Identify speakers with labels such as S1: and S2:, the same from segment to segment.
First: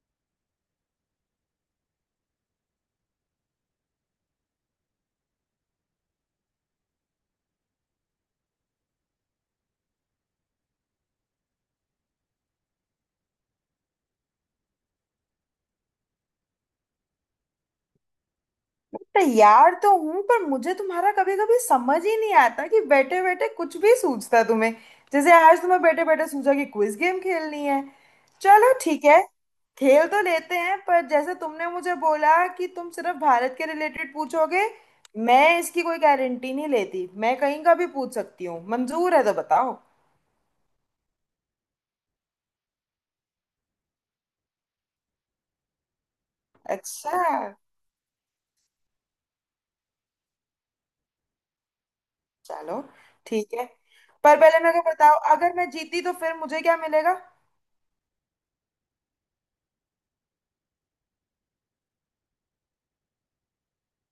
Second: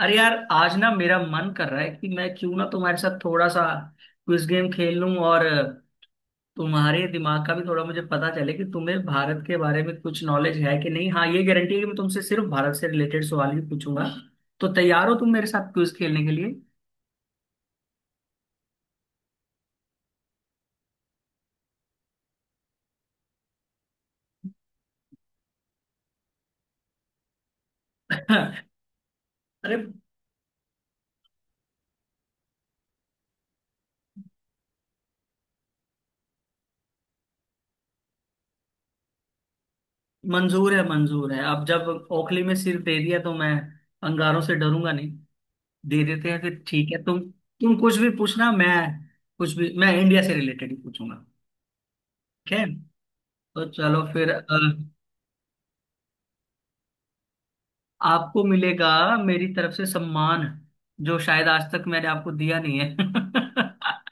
S1: अरे यार आज ना मेरा मन कर रहा है कि मैं क्यों ना तुम्हारे साथ थोड़ा सा क्विज गेम खेल लूं। और तुम्हारे दिमाग का भी थोड़ा मुझे पता चले कि तुम्हें भारत के बारे में कुछ नॉलेज है कि नहीं। हाँ, ये गारंटी है कि मैं तुमसे सिर्फ भारत से रिलेटेड सवाल ही पूछूंगा। तो तैयार हो तुम मेरे साथ क्विज खेलने के लिए?
S2: तैयार तो हूं। पर मुझे तुम्हारा कभी कभी समझ ही नहीं आता कि बैठे बैठे कुछ भी सूझता है तुम्हें। जैसे आज तुम्हें बैठे बैठे सूझा कि क्विज गेम खेलनी है। चलो ठीक है,
S1: अरे।
S2: खेल तो लेते हैं। पर जैसे तुमने मुझे बोला कि तुम सिर्फ भारत के रिलेटेड पूछोगे, मैं इसकी कोई गारंटी नहीं लेती। मैं कहीं का भी पूछ सकती हूँ, मंजूर है तो बताओ।
S1: मंजूर है, मंजूर है। अब जब ओखली में सिर दे दिया तो मैं अंगारों से डरूंगा नहीं। दे देते हैं फिर। ठीक है।
S2: अच्छा,
S1: तुम कुछ भी पूछना। मैं कुछ भी मैं इंडिया से रिलेटेड ही पूछूंगा। ठीक है।
S2: चलो ठीक
S1: तो
S2: है।
S1: चलो फिर
S2: पर पहले मेरे को बताओ, अगर मैं जीती तो फिर मुझे क्या मिलेगा?
S1: आपको मिलेगा मेरी तरफ से सम्मान, जो शायद आज तक मैंने आपको दिया नहीं है।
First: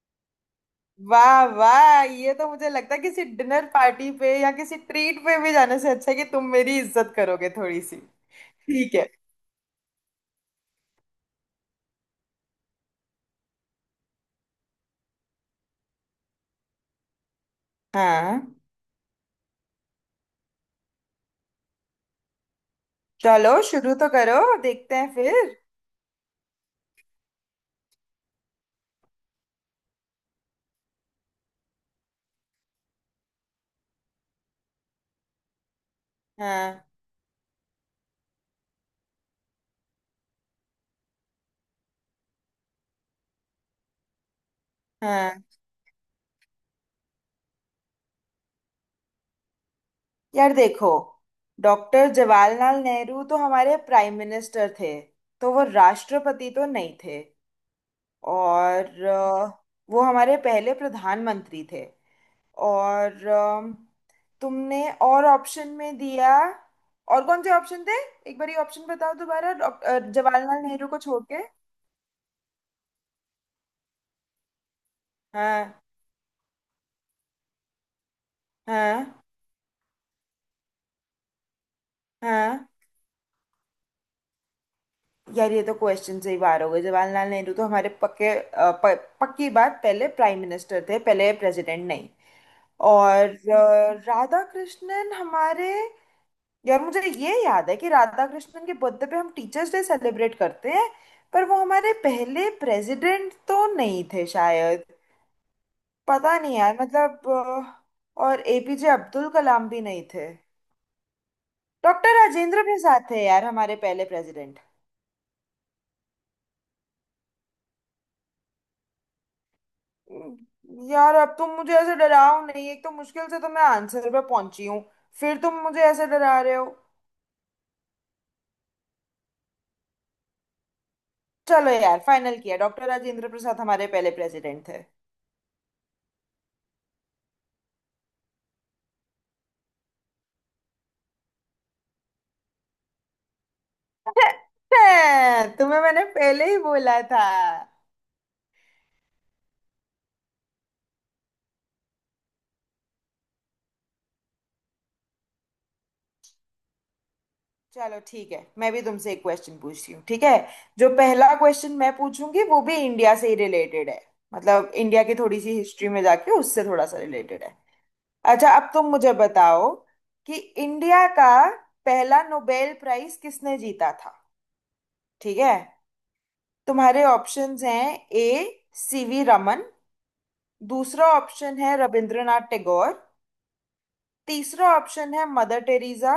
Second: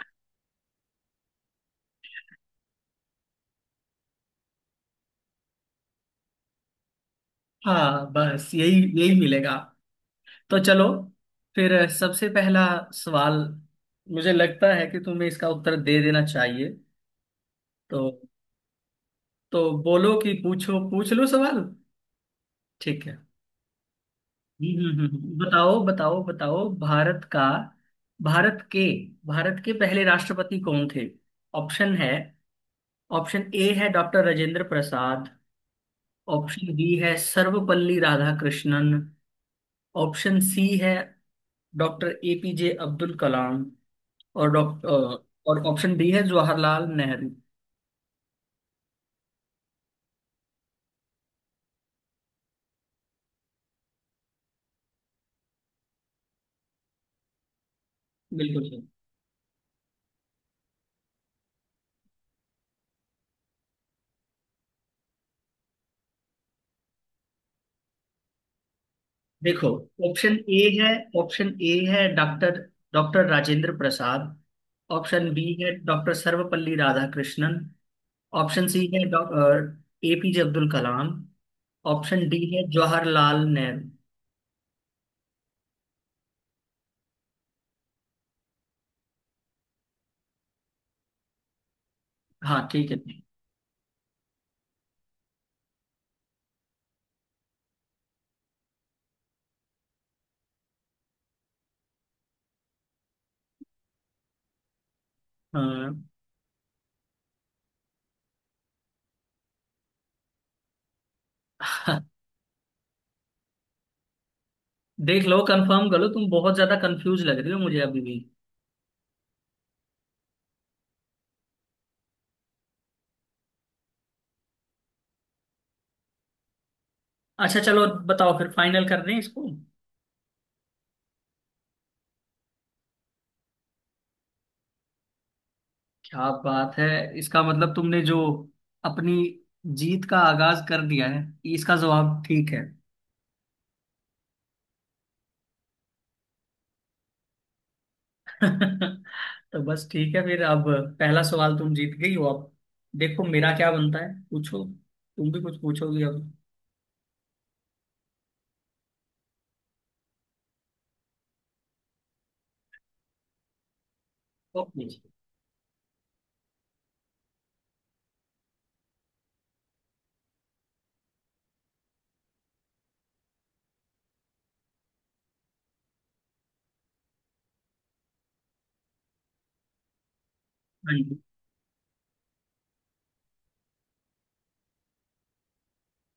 S2: वाह वाह, ये तो मुझे लगता है किसी डिनर पार्टी पे या किसी ट्रीट पे भी जाने से अच्छा है कि तुम मेरी इज्जत करोगे थोड़ी सी।
S1: हाँ, बस यही
S2: ठीक है।
S1: यही मिलेगा। तो चलो फिर, सबसे पहला सवाल मुझे लगता है कि तुम्हें इसका उत्तर दे देना चाहिए। तो
S2: हाँ,
S1: तो बोलो कि पूछ लो सवाल। ठीक है।
S2: चलो शुरू तो करो, देखते हैं फिर।
S1: बताओ बताओ बताओ, भारत के भारत के पहले राष्ट्रपति कौन थे? ऑप्शन है। ऑप्शन ए है डॉक्टर राजेंद्र प्रसाद। ऑप्शन
S2: हाँ।
S1: बी है सर्वपल्ली राधाकृष्णन। ऑप्शन सी है डॉक्टर एपीजे अब्दुल कलाम। और डॉक्टर
S2: हाँ,
S1: और ऑप्शन डी है जवाहरलाल नेहरू।
S2: यार देखो, डॉक्टर जवाहरलाल नेहरू तो हमारे प्राइम मिनिस्टर थे, तो वो राष्ट्रपति तो नहीं थे।
S1: बिल्कुल सही।
S2: और अ, वो हमारे पहले प्रधानमंत्री थे। और अम, तुमने और ऑप्शन में दिया, और कौन से ऑप्शन थे? एक बार ये ऑप्शन बताओ दोबारा,
S1: देखो, ऑप्शन ए
S2: जवाहरलाल नेहरू
S1: है
S2: को छोड़ के।
S1: ऑप्शन ए है doctor doctor Rajendra Prasad. Option B है
S2: हाँ।
S1: Doctor Sarvepalli Radhakrishnan. Option C है
S2: हाँ।
S1: Doctor A P J Abdul Kalam. Option D है
S2: हाँ,
S1: जवाहरलाल नेहरू।
S2: यार ये तो क्वेश्चन से ही बाहर हो गए। जवाहरलाल नेहरू तो हमारे पक्की बात पहले प्राइम मिनिस्टर थे, पहले प्रेसिडेंट नहीं।
S1: हाँ, ठीक है।
S2: राधा कृष्णन हमारे, यार मुझे ये याद है कि राधा कृष्णन के बर्थडे पे हम टीचर्स डे सेलिब्रेट करते हैं। पर वो हमारे पहले प्रेसिडेंट तो नहीं थे शायद।
S1: हाँ।
S2: पता नहीं यार, मतलब और एपीजे अब्दुल कलाम भी नहीं थे। डॉक्टर राजेंद्र प्रसाद थे यार हमारे पहले प्रेसिडेंट।
S1: देख लो, कंफर्म कर लो, तुम बहुत ज्यादा कंफ्यूज लग रही हो मुझे अभी भी।
S2: यार अब तुम मुझे ऐसे डराओ नहीं, एक तो मुश्किल से तो मैं आंसर पे पहुंची हूँ, फिर तुम मुझे ऐसे डरा रहे हो।
S1: अच्छा, चलो बताओ फिर, फाइनल कर दें इसको।
S2: चलो यार, फाइनल किया, डॉक्टर राजेंद्र प्रसाद हमारे पहले प्रेसिडेंट थे।
S1: क्या बात है। इसका मतलब तुमने जो अपनी जीत का आगाज कर दिया है। इसका जवाब ठीक है।
S2: तुम्हें मैंने पहले ही बोला था।
S1: तो बस, ठीक है फिर। अब पहला सवाल तुम जीत गई हो। अब देखो मेरा क्या बनता है। पूछो, तुम भी कुछ पूछोगी अब।
S2: चलो ठीक है, मैं भी तुमसे एक क्वेश्चन पूछती हूँ। ठीक है, जो पहला क्वेश्चन मैं पूछूंगी वो भी इंडिया से ही रिलेटेड है। मतलब
S1: ओके जी।
S2: इंडिया की थोड़ी सी हिस्ट्री में जाके उससे थोड़ा सा रिलेटेड है। अच्छा, अब तुम मुझे बताओ कि इंडिया का पहला नोबेल प्राइज किसने जीता था? ठीक है, तुम्हारे ऑप्शंस हैं। ए, सीवी रमन।
S1: हाँ
S2: दूसरा
S1: जी।
S2: ऑप्शन है रविंद्रनाथ टैगोर। तीसरा ऑप्शन है मदर टेरेसा।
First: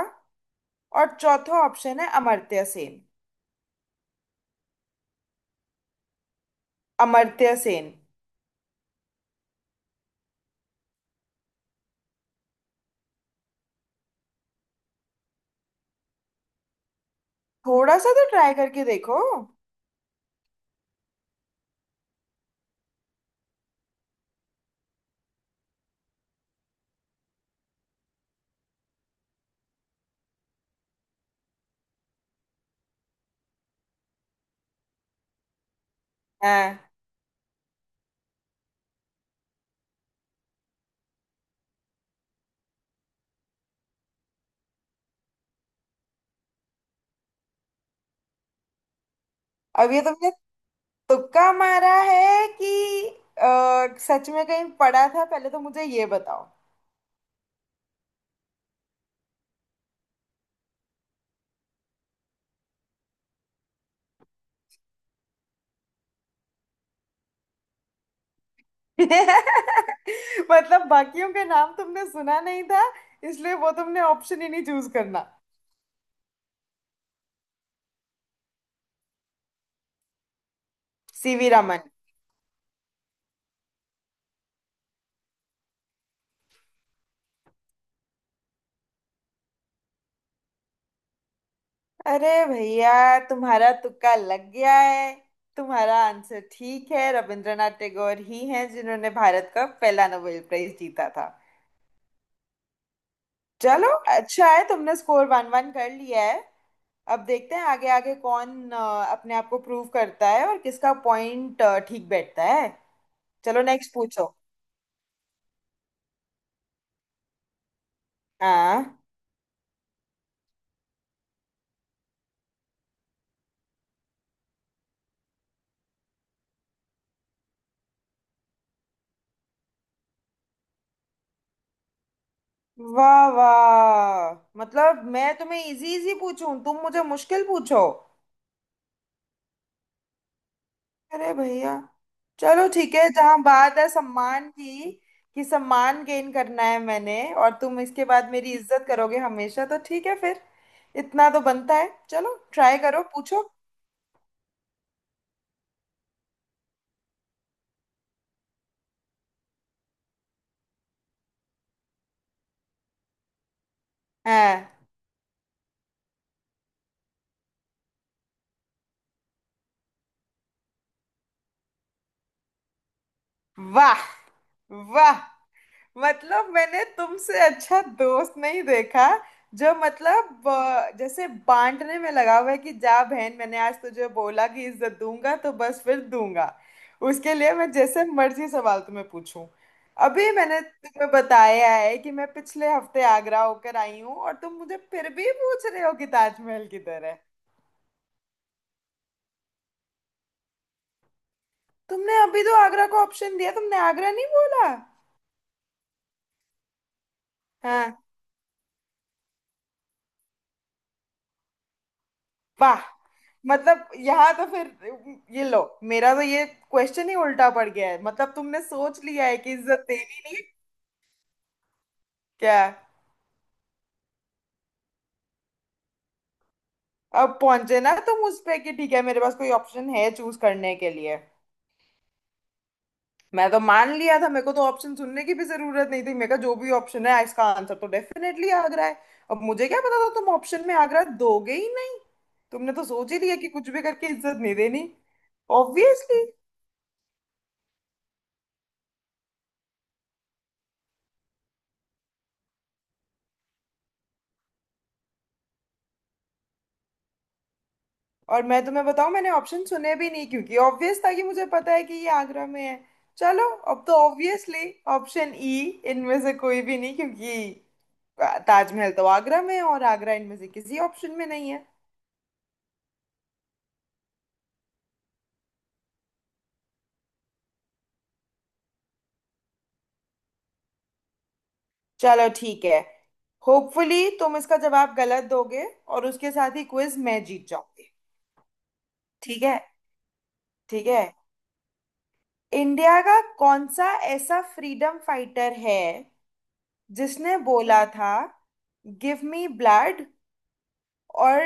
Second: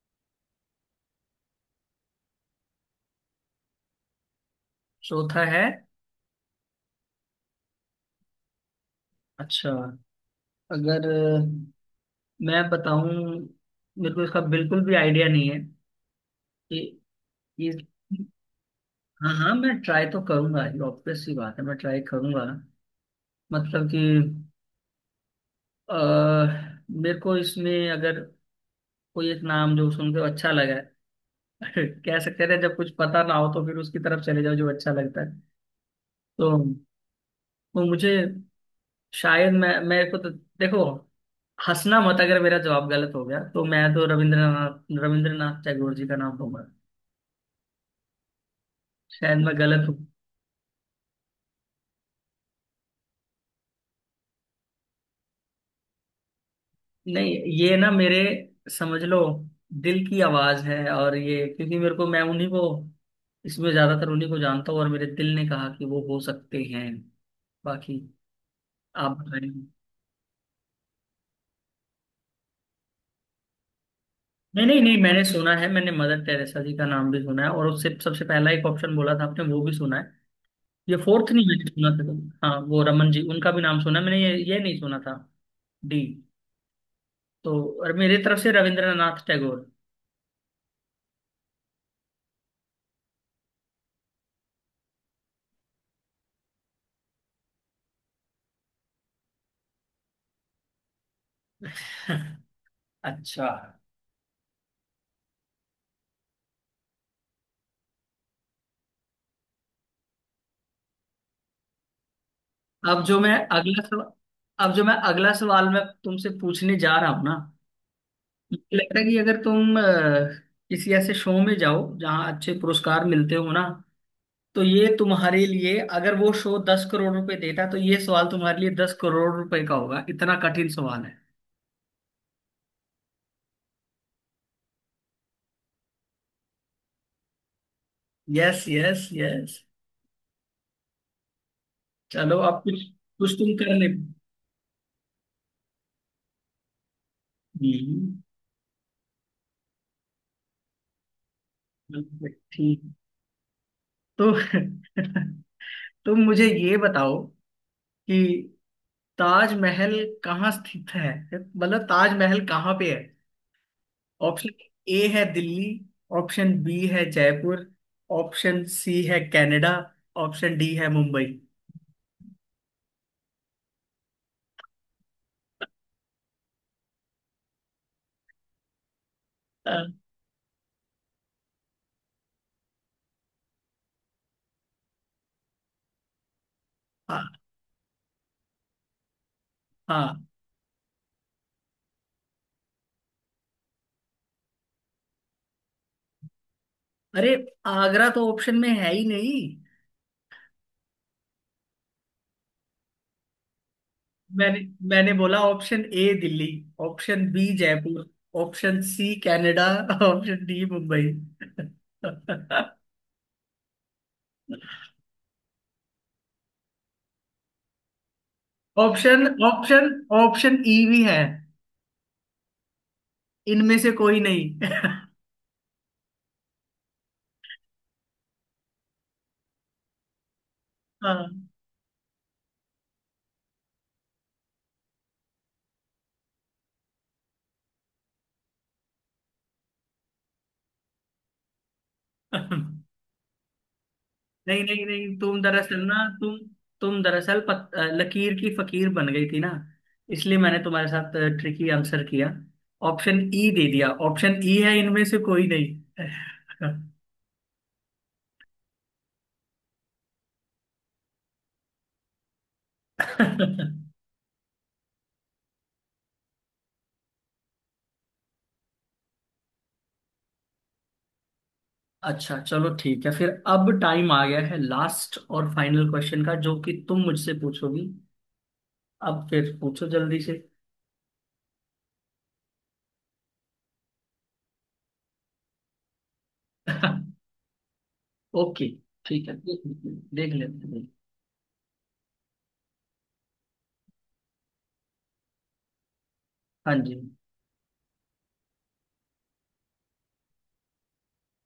S2: और चौथा ऑप्शन है अमर्त्य सेन।
S1: चौथा है।
S2: अमर्त्य सेन।
S1: अच्छा, अगर मैं बताऊं, मेरे को इसका बिल्कुल भी आइडिया नहीं है कि ये।
S2: थोड़ा सा तो ट्राई करके देखो।
S1: हाँ हाँ, मैं ट्राई तो करूंगा, ये ऑब्वियस सी बात है, मैं ट्राई करूंगा। मतलब कि अह, मेरे को इसमें अगर कोई एक नाम जो सुन के अच्छा लगा है। कह सकते हैं, जब कुछ पता ना हो तो फिर उसकी तरफ चले जाओ जो अच्छा लगता है। तो
S2: हाँ।
S1: तो मुझे, शायद मैं, मेरे को तो देखो, हंसना मत अगर मेरा जवाब गलत हो गया तो मैं तो रविंद्रनाथ रविंद्रनाथ टैगोर जी का नाम दूंगा। शायद मैं गलत।
S2: अब ये तुमने तुक्का मारा है कि सच में कहीं पढ़ा था पहले, तो मुझे ये बताओ।
S1: नहीं, ये ना मेरे, समझ लो, दिल की आवाज है। और ये क्योंकि मेरे को, मैं उन्हीं को इसमें, ज्यादातर उन्हीं को जानता हूँ, और मेरे दिल ने कहा कि वो हो सकते हैं। बाकी आप बताइए।
S2: मतलब बाकियों के नाम तुमने सुना नहीं था, इसलिए वो तुमने ऑप्शन ही नहीं
S1: नहीं नहीं
S2: चूज
S1: नहीं, मैंने
S2: करना।
S1: सुना है, मैंने मदर टेरेसा जी का नाम भी सुना है। और उससे सबसे पहला एक ऑप्शन बोला था आपने, वो भी सुना है। ये फोर्थ नहीं
S2: सीवी
S1: मैंने
S2: रमन
S1: सुना था। हाँ, वो रमन जी, उनका भी नाम सुना है, मैंने ये नहीं सुना था। डी तो। और मेरी तरफ से रविंद्रनाथ टैगोर।
S2: अरे भैया, तुम्हारा तुक्का लग गया है, तुम्हारा आंसर ठीक है। रविंद्रनाथ टैगोर ही हैं जिन्होंने भारत का पहला नोबेल प्राइज जीता था।
S1: अच्छा।
S2: चलो, अच्छा है, तुमने स्कोर वन वन कर लिया है। अब देखते हैं आगे आगे कौन अपने आप को प्रूव करता है और किसका पॉइंट ठीक बैठता है।
S1: अब जो मैं
S2: चलो
S1: अगला
S2: नेक्स्ट
S1: सवाल
S2: पूछो।
S1: अब जो मैं अगला सवाल मैं तुमसे पूछने जा रहा हूँ ना, मुझे लगता
S2: हाँ।
S1: है कि अगर तुम किसी ऐसे शो में जाओ जहाँ अच्छे पुरस्कार मिलते हो ना, तो ये तुम्हारे लिए, अगर वो शो 10 करोड़ रुपए देता तो ये सवाल तुम्हारे लिए 10 करोड़ रुपए का होगा, इतना कठिन सवाल है।
S2: वाह वाह, मतलब मैं तुम्हें इजी इजी पूछूं, तुम मुझे मुश्किल पूछो।
S1: Yes yes yes.
S2: अरे भैया,
S1: चलो, अब
S2: चलो
S1: कुछ
S2: ठीक है,
S1: कुछ
S2: जहां
S1: तुम कर
S2: बात है
S1: ले।
S2: सम्मान की, कि सम्मान गेन करना है मैंने, और तुम इसके
S1: हम्म,
S2: बाद मेरी इज्जत करोगे हमेशा, तो ठीक है फिर, इतना तो बनता है। चलो ट्राई
S1: ठीक।
S2: करो, पूछो।
S1: तो तुम मुझे ये बताओ कि ताजमहल कहाँ स्थित है, मतलब ताजमहल कहाँ पे है? ऑप्शन
S2: हाँ।
S1: ए है दिल्ली। ऑप्शन बी है जयपुर। ऑप्शन सी है कनाडा। ऑप्शन डी है मुंबई।
S2: वाह वाह, मतलब मैंने तुमसे अच्छा दोस्त नहीं देखा,
S1: अ,
S2: जो मतलब जैसे बांटने में लगा हुआ है कि जा बहन, मैंने आज तुझे बोला कि इज्जत दूंगा तो बस फिर दूंगा,
S1: हाँ
S2: उसके लिए मैं जैसे मर्जी सवाल तुम्हें पूछूं।
S1: हाँ।
S2: अभी मैंने तुम्हें बताया है कि मैं पिछले हफ्ते आगरा होकर आई हूँ, और तुम मुझे फिर भी पूछ रहे हो कि ताजमहल किधर है।
S1: अरे, आगरा तो ऑप्शन में है ही नहीं।
S2: तुमने अभी तो आगरा को ऑप्शन दिया, तुमने आगरा नहीं
S1: मैंने
S2: बोला?
S1: मैंने बोला option A Delhi, option B
S2: हाँ।
S1: Jaipur, option C Canada, option D Mumbai.
S2: वाह, मतलब यहाँ तो फिर ये लो, मेरा तो ये क्वेश्चन ही उल्टा पड़ गया है। मतलब तुमने सोच
S1: ऑप्शन
S2: लिया है कि इज्जत
S1: ऑप्शन
S2: देनी नहीं है।
S1: ऑप्शन ई भी है,
S2: क्या?
S1: इनमें से कोई नहीं।
S2: अब पहुंचे ना तुम उस पे कि ठीक है मेरे पास कोई ऑप्शन है चूज करने के लिए।
S1: हाँ।
S2: मैं तो मान लिया था, मेरे को तो ऑप्शन सुनने की भी जरूरत नहीं थी। मेरे का जो भी ऑप्शन है, इसका आंसर तो डेफिनेटली आगरा है। अब मुझे क्या पता था तुम ऑप्शन में आगरा दोगे ही नहीं। तुमने तो सोच ही लिया कि कुछ भी करके इज्जत नहीं
S1: नहीं नहीं
S2: देनी।
S1: नहीं, तुम दरअसल ना,
S2: ऑब्वियसली।
S1: तुम तुम दरअसल लकीर की फकीर बन गई थी ना, इसलिए मैंने तुम्हारे साथ ट्रिकी आंसर किया, ऑप्शन ई दे दिया। ऑप्शन ई है इनमें से कोई नहीं।
S2: और मैं तुम्हें बताऊं, मैंने ऑप्शन सुने भी नहीं, क्योंकि ऑब्वियस था कि मुझे पता है कि ये आगरा में है। चलो, अब तो ऑब्वियसली ऑप्शन ई, इनमें से कोई भी नहीं, क्योंकि ताजमहल तो आगरा में है और आगरा इनमें से किसी ऑप्शन में नहीं है।
S1: अच्छा, चलो ठीक है फिर, अब टाइम आ गया है लास्ट और फाइनल क्वेश्चन का, जो कि तुम मुझसे पूछोगी। अब फिर पूछो जल्दी से।
S2: चलो ठीक है, होपफुली तुम इसका जवाब गलत दोगे और उसके साथ ही क्विज मैं जीत जाऊंगी।
S1: ओके, ठीक है,
S2: ठीक है।
S1: देख देख लेते हैं।
S2: ठीक है, इंडिया का कौन सा ऐसा फ्रीडम फाइटर है
S1: हाँ जी।
S2: जिसने बोला था, गिव मी ब्लड और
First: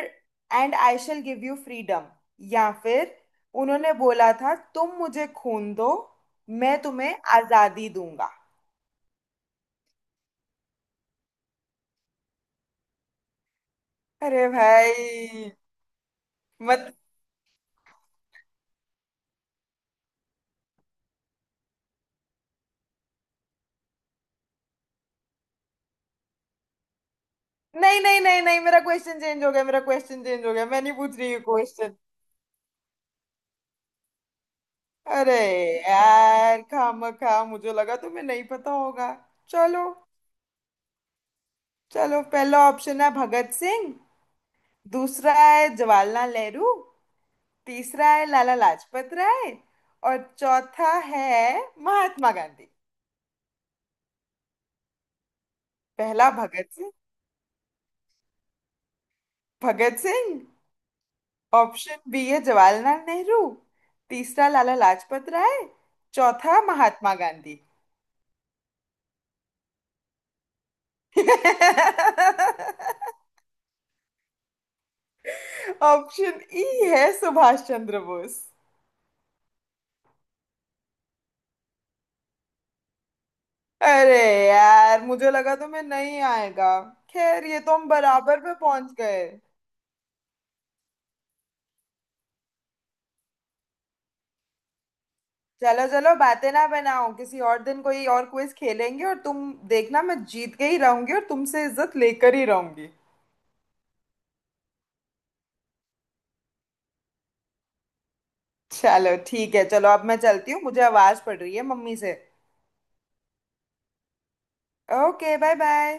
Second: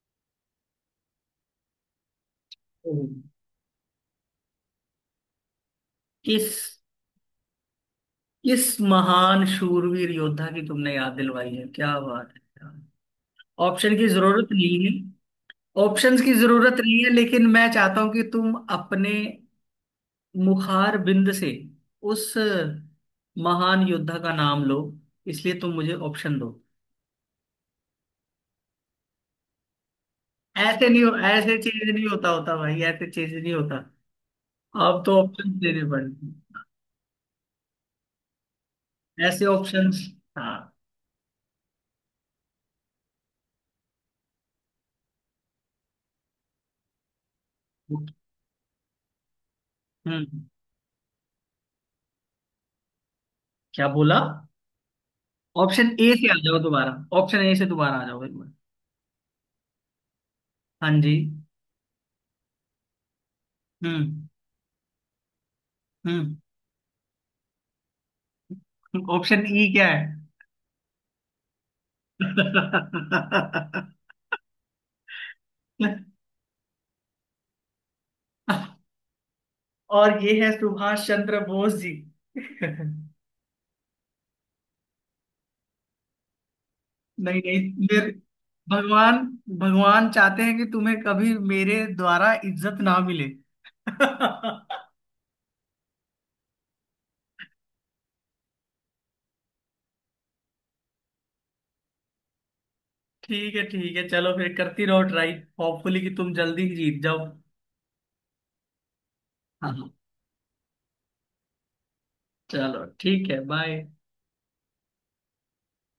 S2: and I shall give you freedom, या फिर उन्होंने बोला था, तुम मुझे खून दो
S1: किस
S2: मैं तुम्हें आजादी दूंगा?
S1: किस महान शूरवीर योद्धा की तुमने याद दिलवाई है, क्या बात है। ऑप्शन की
S2: अरे
S1: जरूरत नहीं है।
S2: भाई,
S1: ऑप्शंस की जरूरत
S2: मत।
S1: नहीं है, लेकिन मैं चाहता हूं कि तुम अपने मुखार बिंद से उस महान योद्धा का नाम लो। इसलिए तुम मुझे ऑप्शन दो।
S2: नहीं नहीं नहीं नहीं, मेरा क्वेश्चन चेंज हो गया, मेरा क्वेश्चन चेंज हो गया, मैं
S1: ऐसे
S2: नहीं
S1: नहीं हो,
S2: पूछ रही
S1: ऐसे चीज
S2: क्वेश्चन।
S1: नहीं होता होता भाई, ऐसे चीज नहीं होता। अब तो
S2: अरे
S1: ऑप्शन देने पड़ेंगे।
S2: यार, खामखा मुझे लगा तुम्हें नहीं पता होगा।
S1: ऐसे
S2: चलो,
S1: ऑप्शंस। हाँ।
S2: चलो पहला ऑप्शन है भगत सिंह। दूसरा है जवाहरलाल नेहरू। तीसरा है लाला लाजपत राय। और
S1: हम्म।
S2: चौथा है महात्मा गांधी।
S1: क्या बोला? ऑप्शन ए से
S2: पहला
S1: आ जाओ
S2: भगत सिंह।
S1: दोबारा। ऑप्शन ए से दोबारा आ जाओ एक बार।
S2: भगत सिंह।
S1: हाँ जी।
S2: ऑप्शन बी है जवाहरलाल नेहरू।
S1: हम्म।
S2: तीसरा लाला लाजपत राय।
S1: हम्म।
S2: चौथा महात्मा गांधी।
S1: ऑप्शन ई क्या है?
S2: ऑप्शन ई है सुभाष चंद्र बोस।
S1: और ये है सुभाष चंद्र बोस जी। नहीं।
S2: अरे यार, मुझे लगा तुम्हें नहीं आएगा। खैर,
S1: नहीं,
S2: ये तो हम
S1: मेरे
S2: बराबर पे पहुंच
S1: भगवान,
S2: गए।
S1: भगवान चाहते हैं कि तुम्हें कभी मेरे द्वारा इज्जत ना मिले।
S2: चलो चलो बातें ना बनाओ, किसी और दिन कोई और क्विज खेलेंगे और तुम देखना मैं जीत के ही रहूंगी और तुमसे इज्जत लेकर ही रहूंगी।
S1: ठीक है, ठीक है, चलो फिर करती रहो ट्राई, होपफुली कि तुम जल्दी ही जीत जाओ।
S2: चलो ठीक है, चलो
S1: हाँ।
S2: अब मैं चलती हूँ, मुझे आवाज पड़ रही है मम्मी से।
S1: चलो ठीक है, बाय।
S2: Okay, bye bye.